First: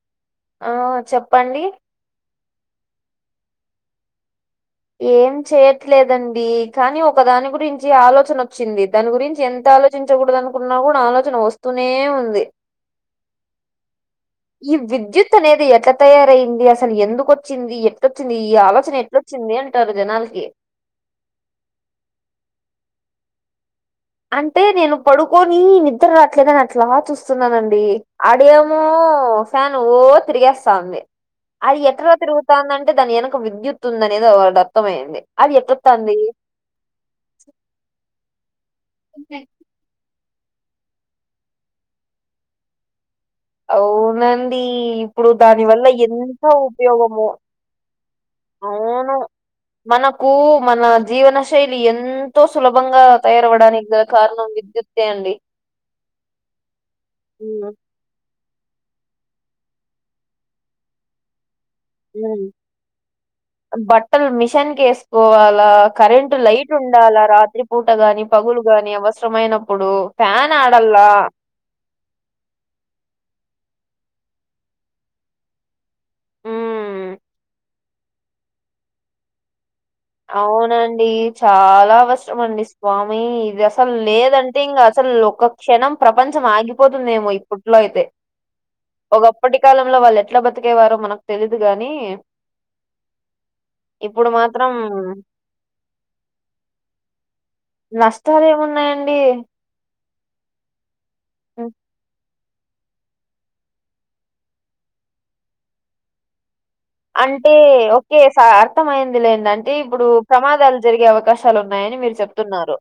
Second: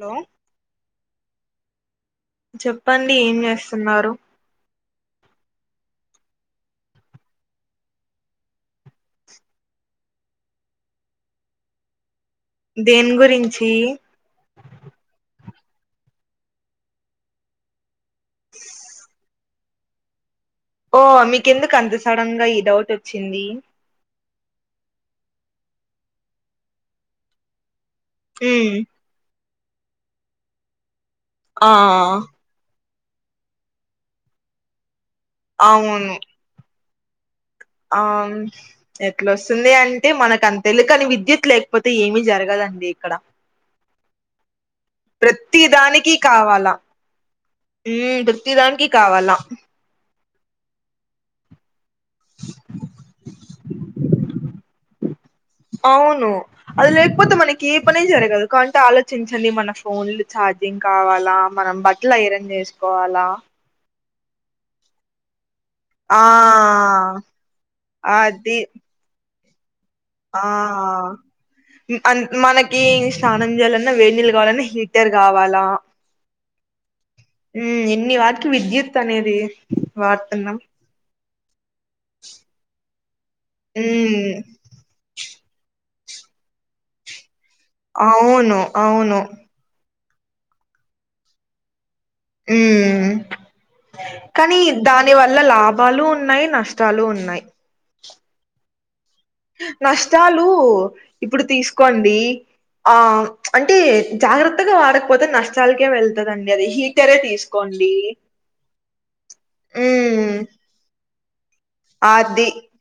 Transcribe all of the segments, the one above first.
లో ఆ చెప్పండి‌. చెప్పండి ఏం జెష్నారూ ఏం చేయట్లేదండీ కానీ ఒక దాని గురించి ఆలోచన ఒచ్చింది దాని గురించి ఎంత ఆలో చించగూడ్దు అనుకున్నా గూడా ఆలోచన ఒస్తూనే ఉంది. దేన్ గురించీ ఈ విద్యుత్త్ అనేది ఎట్లా తయారయింది అసలు ఎందుకొచ్చింది, ఎట్టోచ్చింది, ఈ ఆలోచన ఎట్ల. చింది అంటారు జనాల్కి ఓ మీకెందుకు అంత సడన్గా ఈ డౌట్ ఒచ్చింది. అంటే నేను పడుకోనీ నిద్దర్ రాట్లేదని అట్లా చూస్తున్నానండి. ఉమ్ అడేమొ ఫ్యాను ఓ తిరిగేస్సాఉంది. ఆ అది ఎట్టరా తిరుగు తాందంటే దాని ఎనక విద్యుత్ ఉందనేది ఒవడి అర్థమయింది, అది ఎటొ అత్తంది ఆమ్ ఎట్లొస్సుంది అంటే మనకన్ తెలుకని విద్యుత్ లేక్పోతే ఏమీ జరగదండి ఇక్కడ. ఔ నండీ‌. ఇప్పుడు ప్రతి దాని వల్ల దానికి ఎంత్త కావాలా ఉపయోగమో ఉమ్ ప్రతి దానికి కావాలా మనకూ మన జీవన శైలి ఏం తో సులభంగా తయారవడానికి గా కారణం విద్యుత్ తే అండి అవునూ అది లేక్పోతే మనకీ ఉమ్ పనే జరగదు కాంటే ఆలోచించండి మన ఫోన్లు ఛార్జింగ్ కావాలా మనం బ ఎట్లా ఐరన్ జేస్కోవాలా బట్టల్ మిషన్కి ఏస్కోవాలా ఆ కరెంటు లైట్ ఉండాలా రాత్రి పూట గాని అది పగులు గాని అవస్రమైనప్పుడు. ఆ ఉ అన్ మనకీ ష్నానం జేయాలన్నా వెన్నిల్లు గవలన్నా హీటర్ గావాలా ఉమ్ ఉ ఎన్ని వాట్కి విద్యుత్ అనేది వాడుతున్నాం అవునండీ చాలా అవస్రం అండి స్వామీ ఇది అసల్ ఉమ్ లేదన్. థింగ్ అసల్ ఒక్క క్షణం ప్రపంచం ఆగిపోతుందేమో ఇప్పుట్లో అయితే అవును అవును ఒగ ప్పటి కాలంలో వాళ్ళు ఎట్లా బతికేవారో మనక్ తెలీదు గానీ ఊమ్ కానీ మాత్రం దానివల్ వల లాభాలు ఉన్నాయి నష్టాలు ఉన్నాయి నష్టాలు ఏమున్నాయండి. నష్టాలూ ఇప్పుడు హ్మ్. తీస్కోండి. ఆ అంటే జాగ్రత్తగా వాడక్పోతే నష్టాల్కే వెళ్తదండి అది హి అంటే ఓకే సా అర్థమయింది లేండి అంటే ఇప్పుడు ఉమ్ ప్రమాదాలు జర్గే అవకాశం కల్ ఉన్నాయని మీరు అది చెప్తున్నారు.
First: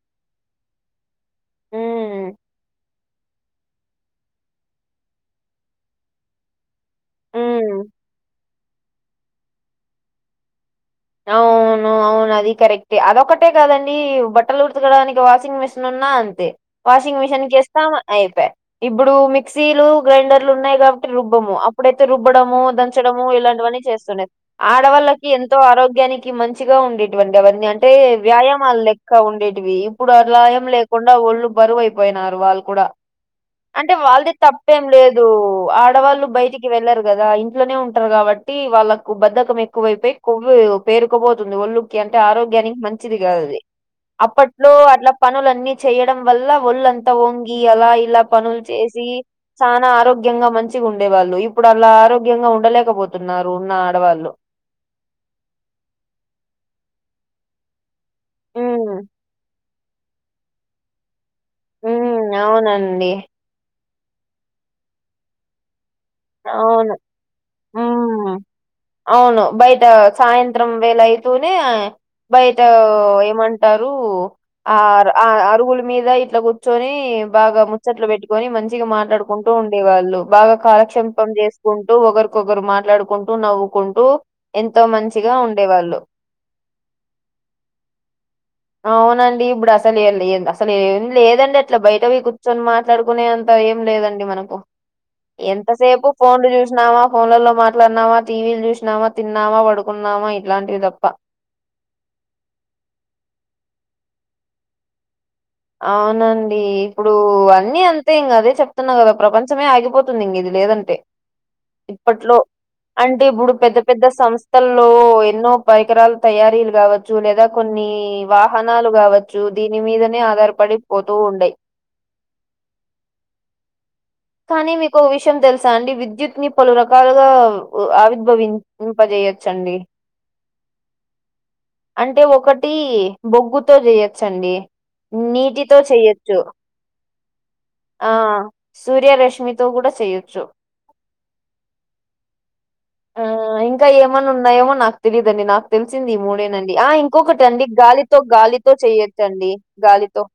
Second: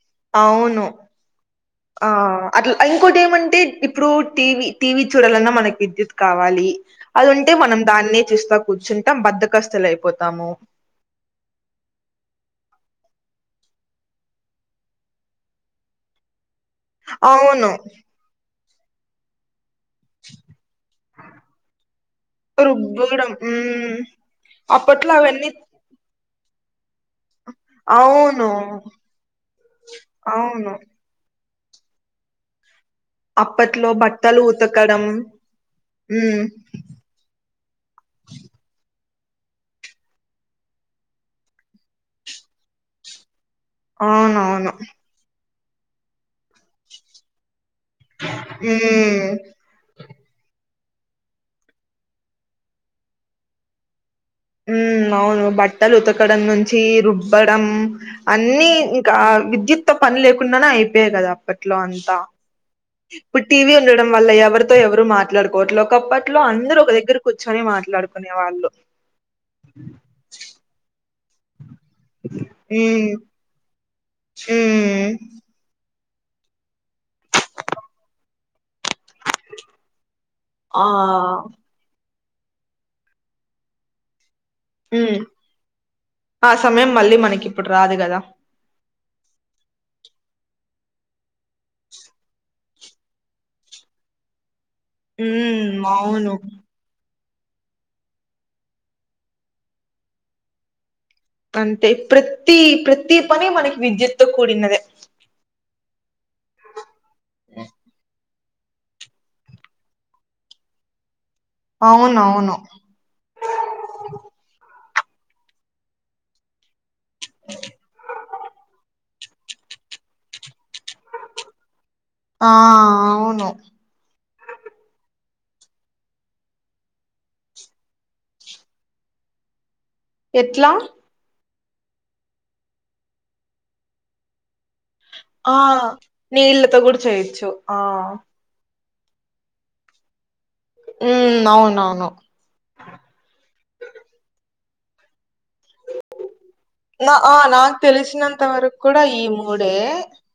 అట్ల ఇంకోటి ఏమంటే ఇప్పుడు టీవి టీవీ చూడాలన్నా మనకి విద్యుత్ కావాలి. అదుంటే హ్మ్. మనం దాన్నే చూస్తా కూర్చుంటాం బద్దకస్తులైపోతాము. అవును అవు అవును అది కరెక్టే అదొ ఒకటే కాదండి బట్టలు ఉతకడానికి వాషింగ్ మిషిన్ ఉన్నా అంతే వాషింగ్ మిషిన్ అవును కేస్తాం అయిపాయ ఇప్పుడు మిక్సీలు గ్రైండర్లు ఉన్నయి కాబట్టి రుబ్బము అప్పుడైతే రుబ్బడము దంచడం రుబ్బుడం ఇలాంటివన్నీ మ్మ్ చేస్తుండే అప్పట్లో ఆడవాళ్ళకి అవన్నీ ఎంతో ఆరోగ్యానికి మంచిగా ఉండేటివండి అవన్నీ అంటే అవును వ్యాయామాల లెక్క ఉండేటివి ఇప్పుడు అలా ఏం అవును లేకుండ కుండా ఒళ్ళు బరువైపోయినారు వాళ్ళు కూడా అప్పట్లో అంటే వాల్ ది బట్టలు తప్పేం ఉతకడం లేదు ఆడవాళ్ళు మ్మ్ బయటికి వెళ్లరు గదా ఇంట్లోనే ఉంటరు, కాబట్టి వాళ్ళకు బద్ధకం ఎక్కువైపోయి కొవ్వు వే పేరుకపోతుంది ఒలుక్కి అంటే ఆరోగ్యానికి మంచిది గాదు అది అవునవును అప్పట్లో అట్లా పనులన్నీ చేయడం వల్ల ఒళ్ళంతా ఒంగి అలా ఇలా పనులు జేసి మ్మ్ చానా ఆరోగ్యంగా మంచిగుండే వాళ్ళు ఇప్పుడు అలా ఆరోగ్యంగా ఉండలేకబోతున్నారు ఉన్న ఆడవాళ్ళు ఊ అవును బట్టలు ఉతకడం నుంచి రుబ్బడం అన్ని హ్మ్. ఇంకా విద్యుత్ తో పని లేకుండానే అయిపోయేది కదా అప్పట్లో అంతా హ్మ్. అవునండి. ఇప్పుడు టీవీ ఉండడం వల్ల ఎవరితో ఎవరు మాట్లాడుకోట్లో ఒకప్పట్ ఇట్లో అందరు ఒక అవును. దగ్గర కూర్చొని హ్మ్. మాట్లాడుకునే వాళ్ళు అవును బయట సాయంత్రం వేల అయితూనే బయట ఉమ్ ఏమన్ టరు ఆర ఉమ్ ఆ అరుగులు మీద ఇట్ల కూర్చొనీ బాగా ముచ్చట్లు బెట్టుకొని మంచిగా మా టాడుకుంటూ ఉండే వాళ్ళు బాగా ఆ కాలక్ష్యం కుంటూ ఒకరికొకరు మాట్లాడుకుంటూ నవ్వుకుంటూ ఎంతో ఉమ్ మంచిగా ఉండేవాళ్ళు. ఆ సమయం మళ్ళీ మనకి ఇప్పుడు రాదు గదా అవునండి. ఇప్పుడు అసల్ ఏల్ ఎంద అసలు ఏం లేదండి అట్ల బయటపోయి కూర్చొని మాట్ మాట్లాడుకునేంత ఏం లేదండి మనకు ఉమ్ ఎంతసేపు అవును ఫోన్లు జూ తిన్నామా ఫోన్లలో మాట్లాడినామా టీవీలు జూశినామా తిన్నామా బడుకున్నామా ఇట్లాంటివి తప్ప! అంతే ప్రతి ప్రతి పని మనకి విద్యుత్తో కూడినదే! అవునండి. ఇప్పుడు అన్నీ అంతే ఇంగ అదే చెప్ తున్నా గదా ప్రపంచమే ఆగిపోతుంది ఇంగ ఇది లేదంటే ఇప్పట్లో అవునవును అంటే ఇబుడు పెద్ద పెద్ద సంస్థల్లో ఎన్నో పరికరాలు తయారీలు గావచ్చు లేదా కొన్ని వాహనాలు గావచ్చు దీని మీదనే ఆధారపడి పోతూ ఉండయి. ఆ అవును. కానీ మీకు ఓ విషయం తెలుసా అండి విద్యుత్ ని పలు రకాలుగా ఆవిర్భవిం ఇంప జేయొచ్చండి. ఎట్లా? అంటే ఒకటీ బొగ్గుతో జెయ్యొచ్చండి. ఆ నీళ్ళతో కూడ్ జెయ్యొచ్చు. ఆ సూర్యరేష్మితో గూడ చెయ్యొచ్చు. ఊ అవును అవును. ఆ ఇంకా ఏమన్నా ఉన్నాయేమో నాకు తెలీదండి నాకు తెలిసింది ఈ మూడే నండి ఆ నా ఇంకొకటండి నాకు గాలితో తెలిసినంత గాలితో వరకు కూడా ఈ చేయచ్చండి. మూడే గాలితో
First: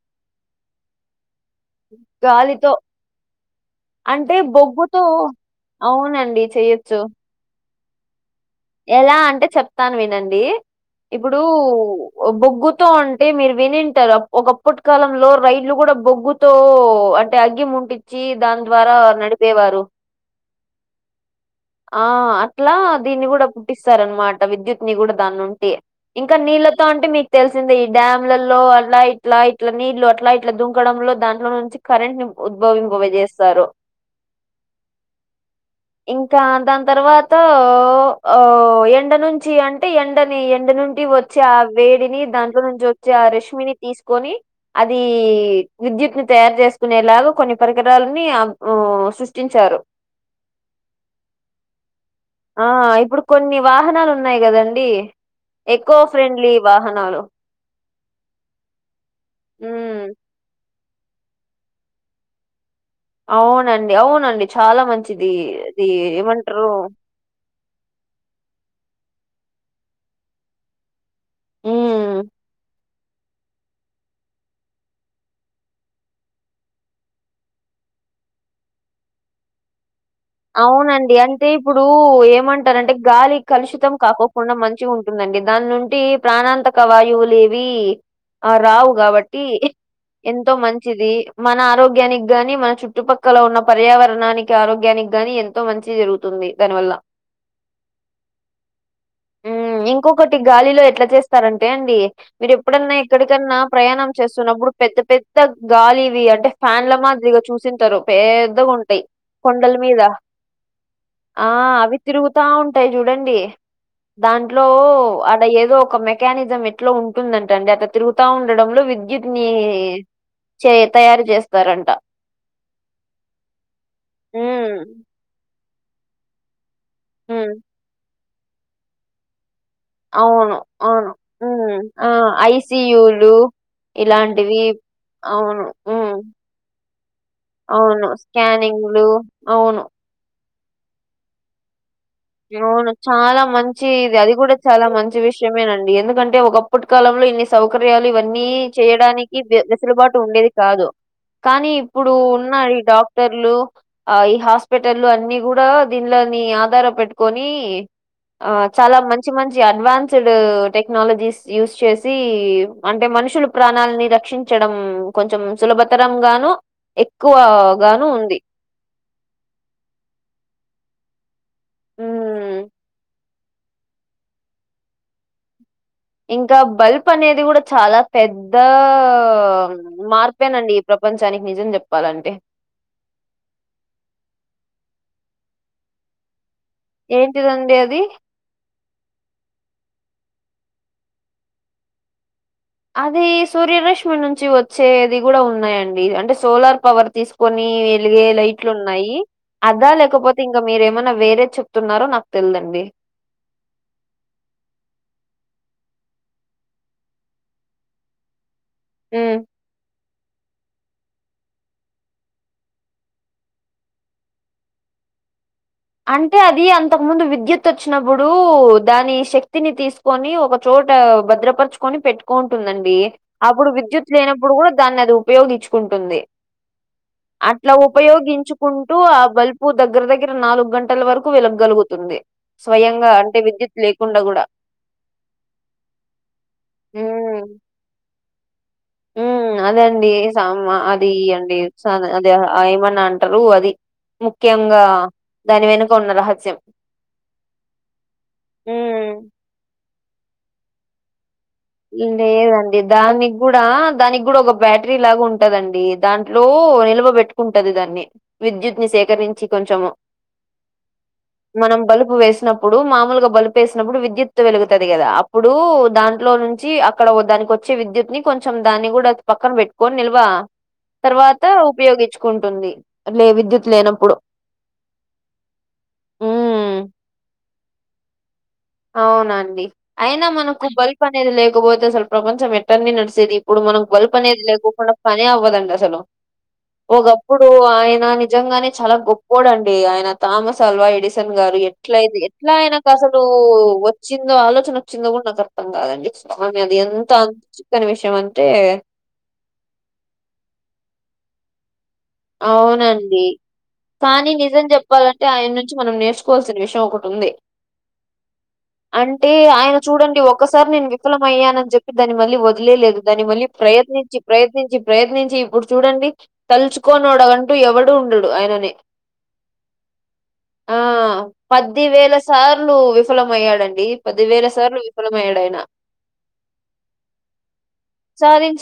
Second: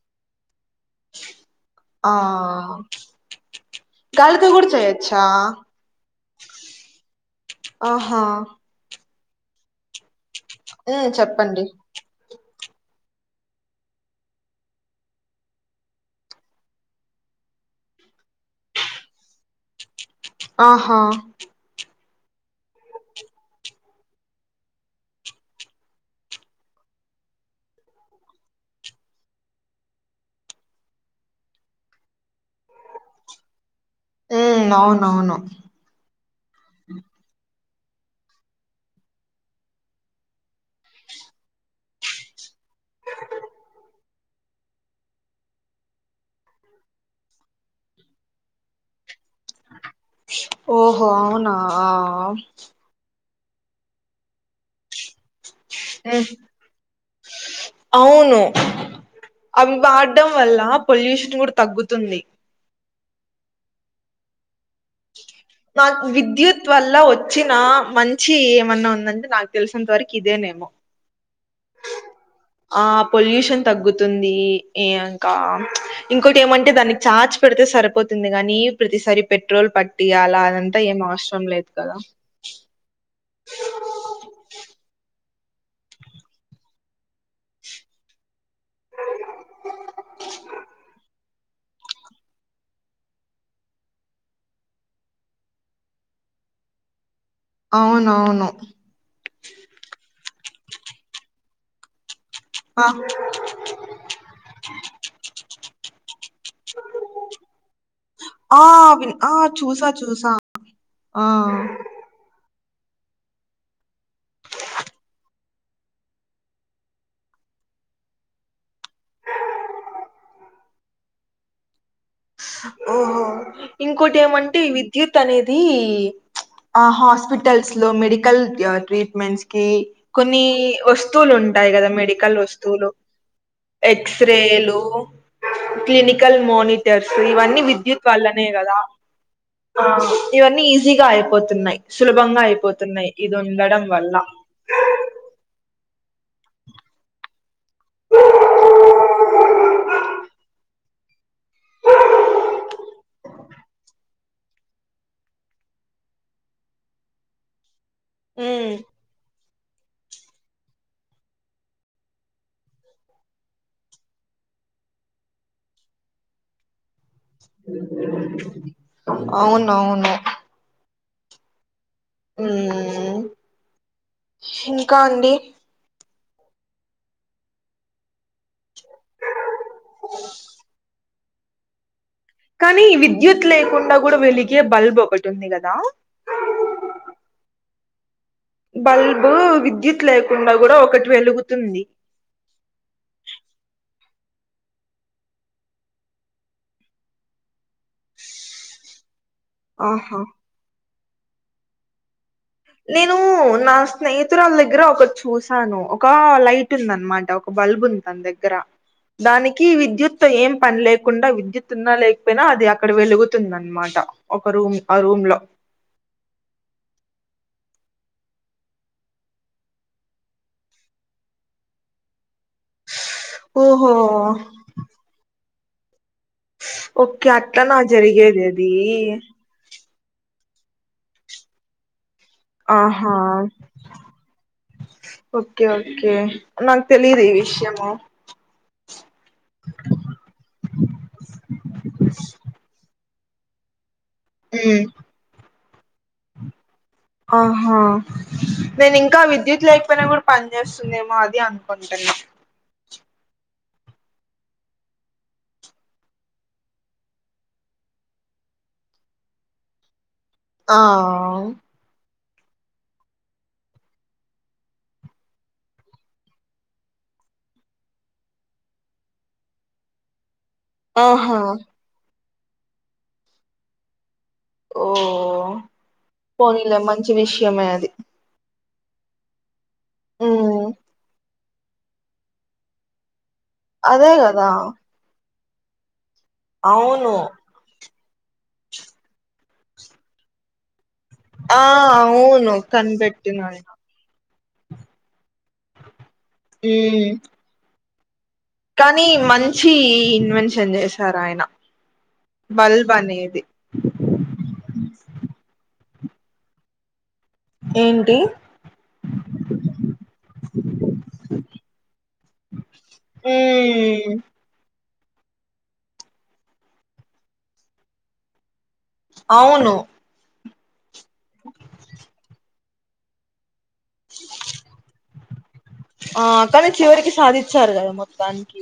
ఆ గాలితో అంటే గాలితో కూడా బొగ్గుతో చేయొచ్చా అవునండి చెయ్యొచ్చు ఆహా. ఎలా అంటే చెప్తాన్ వినండి ఉమ్ ఇప్పుడు. చెప్పండి బొగ్గుతో అంటే మీరు వినింటారు ఒకప్పటి కాలంలో రైళ్ళు గూడా బొగ్గు. తో అంటే అగ్గి ముట్టిచ్చి దాని ద్వారా నడిపేవారు. ఆహా. ఆ అట్లా దీన్ని గూడా పుట్టిస్తార అనమాట విద్యుత్ ని గూడా దాన్నుండి. ఇంకా నీళ్లతో అంటే మీకు తెలిసిందే ఈ డ్యాంలలో అలా ఇట్లా ఇట్లా నీళ్లు అట్లా. ఇట్లా దుంకడంలో దాంట్లో నుంచి కరెంట్ ని ఉద్భవింప చేేస్తారు. ఉ అవునవును. కా దాన్ తర్వాత ఆ ఎండ నుంచి అంటే ఎండని ఎండ నుండి ఒ. చ ఆ వేడిని దాంట్లో నుంచి వచ్చే ఆ రెష్మిని తీసుకొని. అది విద్యుత్ ని తయారు చేసుకునేలాగా కొన్ని పరికరాలని అ ఊ సృష్టించారు. ఓహో అవునా ఆ. ఆ ఇప్పుడు కొన్ని వాహనాలు ఉన్నాయి గదండి. ఎకో ఉమ్ ఫ్రెండ్లీ వాహనాలు. అవును అవి హ్మ్ వాడ్డం వల్ల పొల్యూషన్ కూడా తగ్గుతుంది. అవునండి అవునండి చాలా మంచిది ది ఏమంటరు. చ్చిన మంచి ఏమన్నా ఉందంటే నాకు తెలిసినంత వరకి ఇదేనేమో. ఊ. ఆ పొల్యూషన్ తగ్గుతుంది ఎ ఇంకా. ఇంకోటి ఏమంటే దానికి ఛార్జ్ పెడితే సరిపోతుంది గాని ప్రతిసారి పెట్రోల్ పట్టియాల్. అవునండి అంటే ఇప్పుడు ఏమంటారంటే గాలి కలుషితం కాకో. కుండా మంచిగా ఉంటుందండి దాని నుండి ప్రాణాంతక వాయువులేవి ఆ రావు గాబట్టి ఎంతో మంచిది. మన ఆరోగ్యానికి గాని మన చుట్టుపక్కల ఉన్న పర్యావరణానికి ఆరోగ్యానిక్. గాని ఎంతో మంచి జరుగుతుంది దాని వల్ల. అవునవును. ఊ ఇంకొకటి గాలిలో ఎట్లా చేస్తారంటే అండి. మీరు ఎప్పుడన్నా ఎక్కడికన్నా ప్రయాణం చేస్తున్నప్పుడు పెద్ద పెద్ద గాలి ఇవి అంటే. ఫ్యాన్ ల మాద్దిరిగా చూసింటారు ఆ! పేద్దగా ఉంటాయి. విన్ ఆ చుస్. ఆ అవి తిరుగుతా ఉంటాయి చూడండి. దాంట్లో అడ ఏదో ఒక మెకానిజం ఎట్లో ఉంటుందంట అండి అదొ. తిరుగుతా ఉండడంలో విద్యుత్ ని చే తయారు చేస్తారంట. ఓహో. ఇంకోటి ఏమంటే ఈ హ్మ్. విద్యుత్ అనేదీ ఆ హ్మ్. హాస్పిటల్స్ లో మెడి. కల్ ట్రీట్మెట్స్ కి. కొన్ని అవును. అవును. వస్తువులు ఉంటాయి హ్మ్. గదా ఆ! మెడికల్ వస్తువులు. ఐసీయూలు ఇలాంటివి ఎక్స్రేలు. అవును. హ్మ్. క్లినికల్ మోనిటర్స్ ఇవన్నీ విద్యుత్ వల్లనే గదా. అవు. ఆ! ఇవన్నీ ఈజీగా అయిపోతున్నాయి సులభంగా అవును. అయిపోతున్నాయి ఇది చాలా ఉండడం మంచి వల్ల. ఇది. అది కూడా చాలా మంచి విషయమేనండి ఎందుకంటే ఒకప్పటి కాలంలో ఇన్ని సౌకర్యాలు ఇవన్నీ చేయడానిక్. ఈ వెసురు బాటు ఉండేది కాదు కానీ ఇప్పుడు ఉన్నా ఈ డాక్టర్లు. ఆ ఈ హాస్పిటల్లు అన్ని కూడా దీనిలోని ఆధారపేట్. కొని ఆ హ్మ్. చాలా మంచి మంచి జీ అడ్వాన్స్డ్ టెక్నాలజీస్ యూస్ చేసి అంటే మనుషులు ప్రాణాలని రక్షించడం కొంచెం సులభతరం గాను ఎక్కువ గాను ఉంది అవునవును హ్మ్. హ్మ్. ఇంకా అండి ఇంకా బల్ప్ అనేది గూడా చాలా పెద్ద మార్పేనండి ఈ ప్రపంచానికి నిజం చెప్పాలంటే కానీ విద్యుత్ లేకుండా గూడా వెలిగే బల్బ్ ఒకటి ఉంది గదా ఏంటిదండి అది బల్బు విద్యుత్ లేకుండా కూడా ఒకటి వెలుగుతుంది అది సూర్య రష్మి నుంచి వచ్చేది కూడా ఉన్నాయండి అంటే సోలార్ పవర్ తీసుకు కొన్ని వెలుగే లైట్లున్నాయి అదా ఆహా లేకపోతే ఇంకా మీరేమన్నా వేరేది చెప్తున్నారో నాకు తెల్దండి నేను నా స్నేహితురాళ్దగ్గర ఒకటి చూసాను ఒక లైట్ ఉంది అనమాట ఒక బల్బ్ ఉంది తన దగ్గర ఉమ్. దానికి కి విద్యుత్ ఏం పని లేకుండా విద్యుత్ ఉన్నా లేకపోయినా అది అక్కడ వెలుగుతుందనమాట ఒక రూమ్ ఆ రూమ్ లో అంటే అది అంతకు ముందు విద్యుత్ వచ్చినప్పుడు దాని శక్తిని తీసు కొని ఒక చోట భద్రపరచుకొని పెట్టుకొంటుందండి అబ్బుడు ఓహో విద్యుత్ లేనప్పుడు కూడా దాన్ని అది ఉపయోగిచ్చుకుంటుంది ఓకే అట్లా అట్లనా జరిగేది అది ఉపయోగించుకుంటూ ఆ బల్బ్ ఉప్పు దగ్గర దగ్గర నాలుగు గంటల వరకు వెలగగలుగుతుంది స్వయంగా ఆహా అంటే విద్యుత్ లేకుండా కూడా ఓకే ఓకే నాకు తెలిదు ఈ విషయము మ్మ్ అదే అండి సామా అది అండి అది ఏమన్నా అంటరు అది ముఖ్యంగా ఉమ్, దాని వెనుక ఉన్న రహస్యం ఆహా హ్మ్. నేనింకా విద్యుత్ లేకపోయినా కూడా పని చేస్తుందేమో అది అనుకున్ ఇంగేయలేం దానిగ్గూడ దానిగ్గూడా ఒక బ్యాటరీ లాగా ఉంటదండి దాంట్లో నిల్వబెట్ట కుంటది దాన్ని విద్యుత్ ని సేకరించి కొంచము ఆవ్ మనం బలుపు వేసినప్పుడు మాములుగా బలుపు వేసినప్పుడు విద్యుత్తు వెలుగుతది కదా అప్పుడు దాంట్లో నుంచి చి అక్కడ దానికి వచ్చే విద్యుత్ ని కొంచెం దాన్ని కూడా పక్కన పెట్టుకొని నిల్వా ఆహా తర్వాత ఉపయోగిచ్చుకుంటుంది లే విద్యుత్ లేనప్పుడు ఓ పోనీలే ఉమ్ మంచి విషయమే అది అవునండి అయినా ఉమ్ మనకు బల్ప్ అనేది లేకపోతే అసలు ప్రపంచం ఎట్లండి నడిసేది ఇప్పుడు మనం అదే బల్పు అనేది కదా లేకోకుండా పనే అవ్వదండి అసలు అవును ఒకప్పుడు సో ఆయన నిజంగానే చాలా గొప్పోడండి ఆయన తామస్ అల్వాఎడిసన్ ఎడిసన్ గారు ఆ ఎట్లయితే అవును ఎట్లా అయినకసలు కనిపెట్టినాడు వచ్చిందో ఆలోచన వచ్చిందో కూడా నాకు అర్థం కాదండి స్వామి అది ఎంత ఉమ్ అ ఆశ్యర్య విషమంటే కానీ మంచి ఇన్వెన్షన్ చేసారాయన అవునండి కానీ నిజం చెప్పాలంటే ఆయన్నుంచి మనం నేర్చుకోవాల్సిన విషం ఒకటుంది ఏంటి అంటే ఆయన చూడండి ఒక్కసారి నేను విఫలం అయ్యానని చెప్ప దాని మళ్ళీ వదిలేలేదు దాని మళ్ళీ ఉమ్ ప్రయత్నించి ప్రయత్నించి ప్రయత్నించి ఇప్పుడు చూడండి తలుచు కోనోడంటూ ఎవడు ఉండడు ఆయనని. అవును ఆ పది వేలసార్లు విఫలం అయ్యాడం డి పదివేల సార్లు విఫలమయ్యాడు ఆయన. ఆ కానీ చివరికి సాధిచ్చారు కదా మొత్తానికి.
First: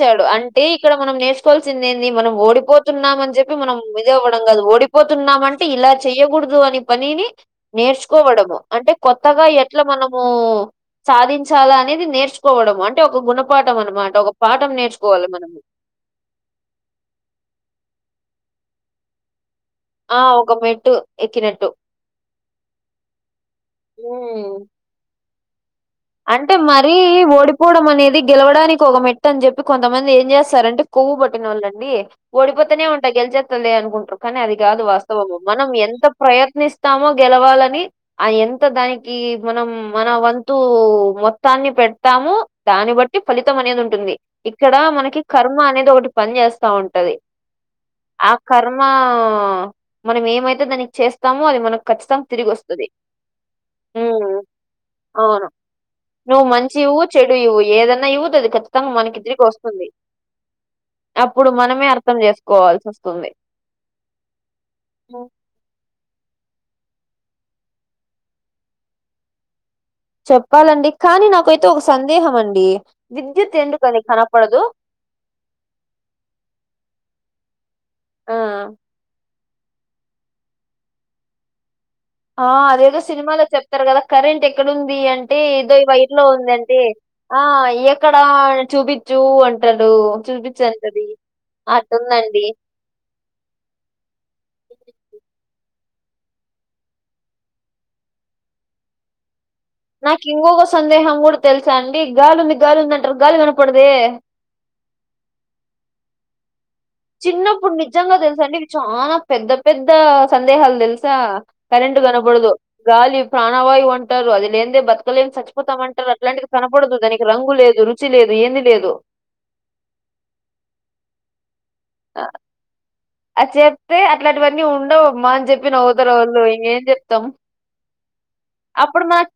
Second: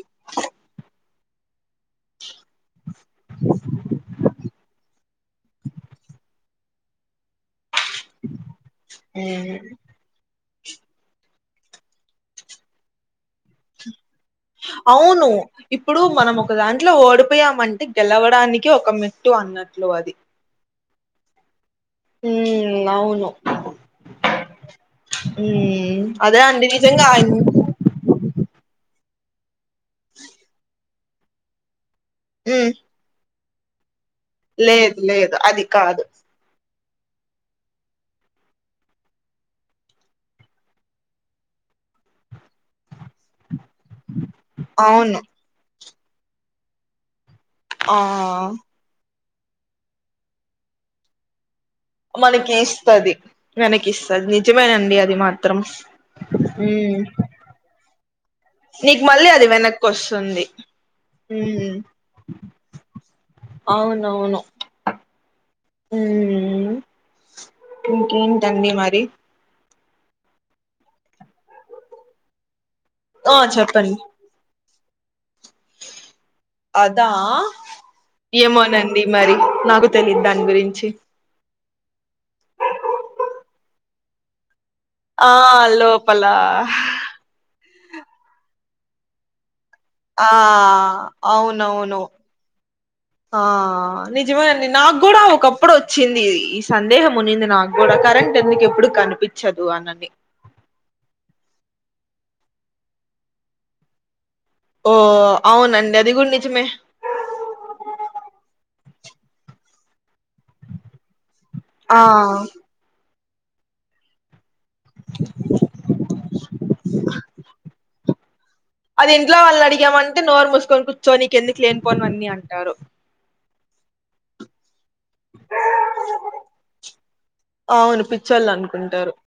ఎ ఇక్కడ మనం నేర్చుకోవాల్సింది ఏంది మనం ఓడిపో తున్నాము అని చెప్పి మనం ఇది ఇవ్వడం కాదు, ఓడిపోతున్నాము అంటే ఇలా చెయ్యకూడదు అని పనిని నేర్చుకోవడము అంటే కొత్తగా ఉమ్ ఎట్ల మనము సాధించాలా అనేది నేర్చుకోవడము అంటే ఒక గుణపాఠం అనమాట ఒక పాఠం నేర్చుకోవాలె అవును మనము. ఇప్పుడు మనం ఒక దాంట్లో ఓడిపోయామంటే గెలవడానికి ఒక మెట్టు అన్నట్లు అ ఆ ఒక మెట్టు ఎక్కినట్టు. హ్మ్ అవును హ్మ్. హ్మ్. అంటే మరీ ఓడి పోవడం అనేది గెలవడానికి ఒక మెట్టు అని చెప్పి కొంతమంది ఏం చేస్తారంటే కొవ్వు పట్టినోళ్ళు అండి ఉమ్ ఓడిపోతనే ఉంటా గెలిచేత్తదిలే అనుకుంట్రు కానీ అది కాదు లేదు వాస్తవము, లేదు అది మనం కాదు ఎంత ప్రయత్నిస్తామో గెలవాలని ఆ ఎంత దానికి మనం మన వంతు కు మొత్తాన్ని పెడతాము దాన్ని బట్టి ఫలితం అనేది ఉంటుంది, ఇక్కడ అవును మనకి కర్మా అనేది ఒకటి పనిచేస్తా ఉంటది ఆ కర్ మా మనం ఏమైతే దానికి చేస్ స్తామో అది మనకు ఖచ్చితంగా తిరిగి మనకి వస్తది ఇస్తది వెనక్కి ఇస్తది హ్మ్ నిజమేనండి అది అవును. మాత్రం నువ్వు మంచి ఉమ్ ఇవ్వు చెడు ఇవ్వు ఏదన్నా ఇవ్వు తది ఖ చ్చితంగా నీకు మనకి మళ్ళీ తిరిగి అది వెనక్కి వస్తుంది. వస్తుంది అప్పుడు ఉమ్ మనమే అర్థం చేసుకోవాల్సి వస్తుంది. అవునవును. హ్మ్ ఇంకేంటండి మరి. చెప్పాలండి కానీ నాకైతే ఒక సందేహం అండి. ఆ విద్యుత్ చెప్పండి ఎందుకనీ కనపడదు? అదా ఆ ఏమోనండి మరి నాకు తెలిదు దాని గురించి. ఆ అదేదో సినిమాలో చెప్తరు కదా కరెంట్ ఎక్కడుంది ఆ అంటే ఇదో ఈ వైర్లో లోపల ఉందంటే ఆ ఎక్కడా చూపిచ్చూ అం అంటడు ఆ చూపిచ్చంటది అవునవును అట్టుందండి. ఆ నిజమే అండి నాకు కూడా ఒకప్పుడు వచ్చింది ఈ సందేహం ఉనింది నాకు కూడా కరెంట్ ఎందుకు ఎప్పుడు కనిపిచ్చదు అనని. ఇంగోక సందేహం కూడా తెలుసా అండి గాలి ఉంది, గాలి ఉందంటరు గాలి కనపడదే. ఓ అవునండి అది కూడా నిజమే. చిన్నప్పుడు నిజంగా తెలుసా అండి చానా పెద్ద పెద్ద సందేహాలు తెలుసా. కరెంట్ ఆ కనబడదు, గాలి ప్రాణవాయువు అంటారు అది లేం దే బతకలేం సచ్చిపోతమంటరు అట్లాంటిది కనపడదు దానికి రంగు లేదు, రుచి లేదు, ఏమి లేదు. దే ఇంట్లో వాళ్ళనీ అడిగామంటే నోరు మూసుకొని కూర్చో నీకు ఎందుకు ఆ, లేనిపోనివన్ని అంటారు. అది చెప్తే అట్లాంటివన్ని ఉండవు మనం చెప్పి నవ్వుతరు వాళ్ళు ఇంగ ఎం చెప్తం, అవును పిచ్చోళ్ళు అనుకుంటారు అప్పుడు మనకు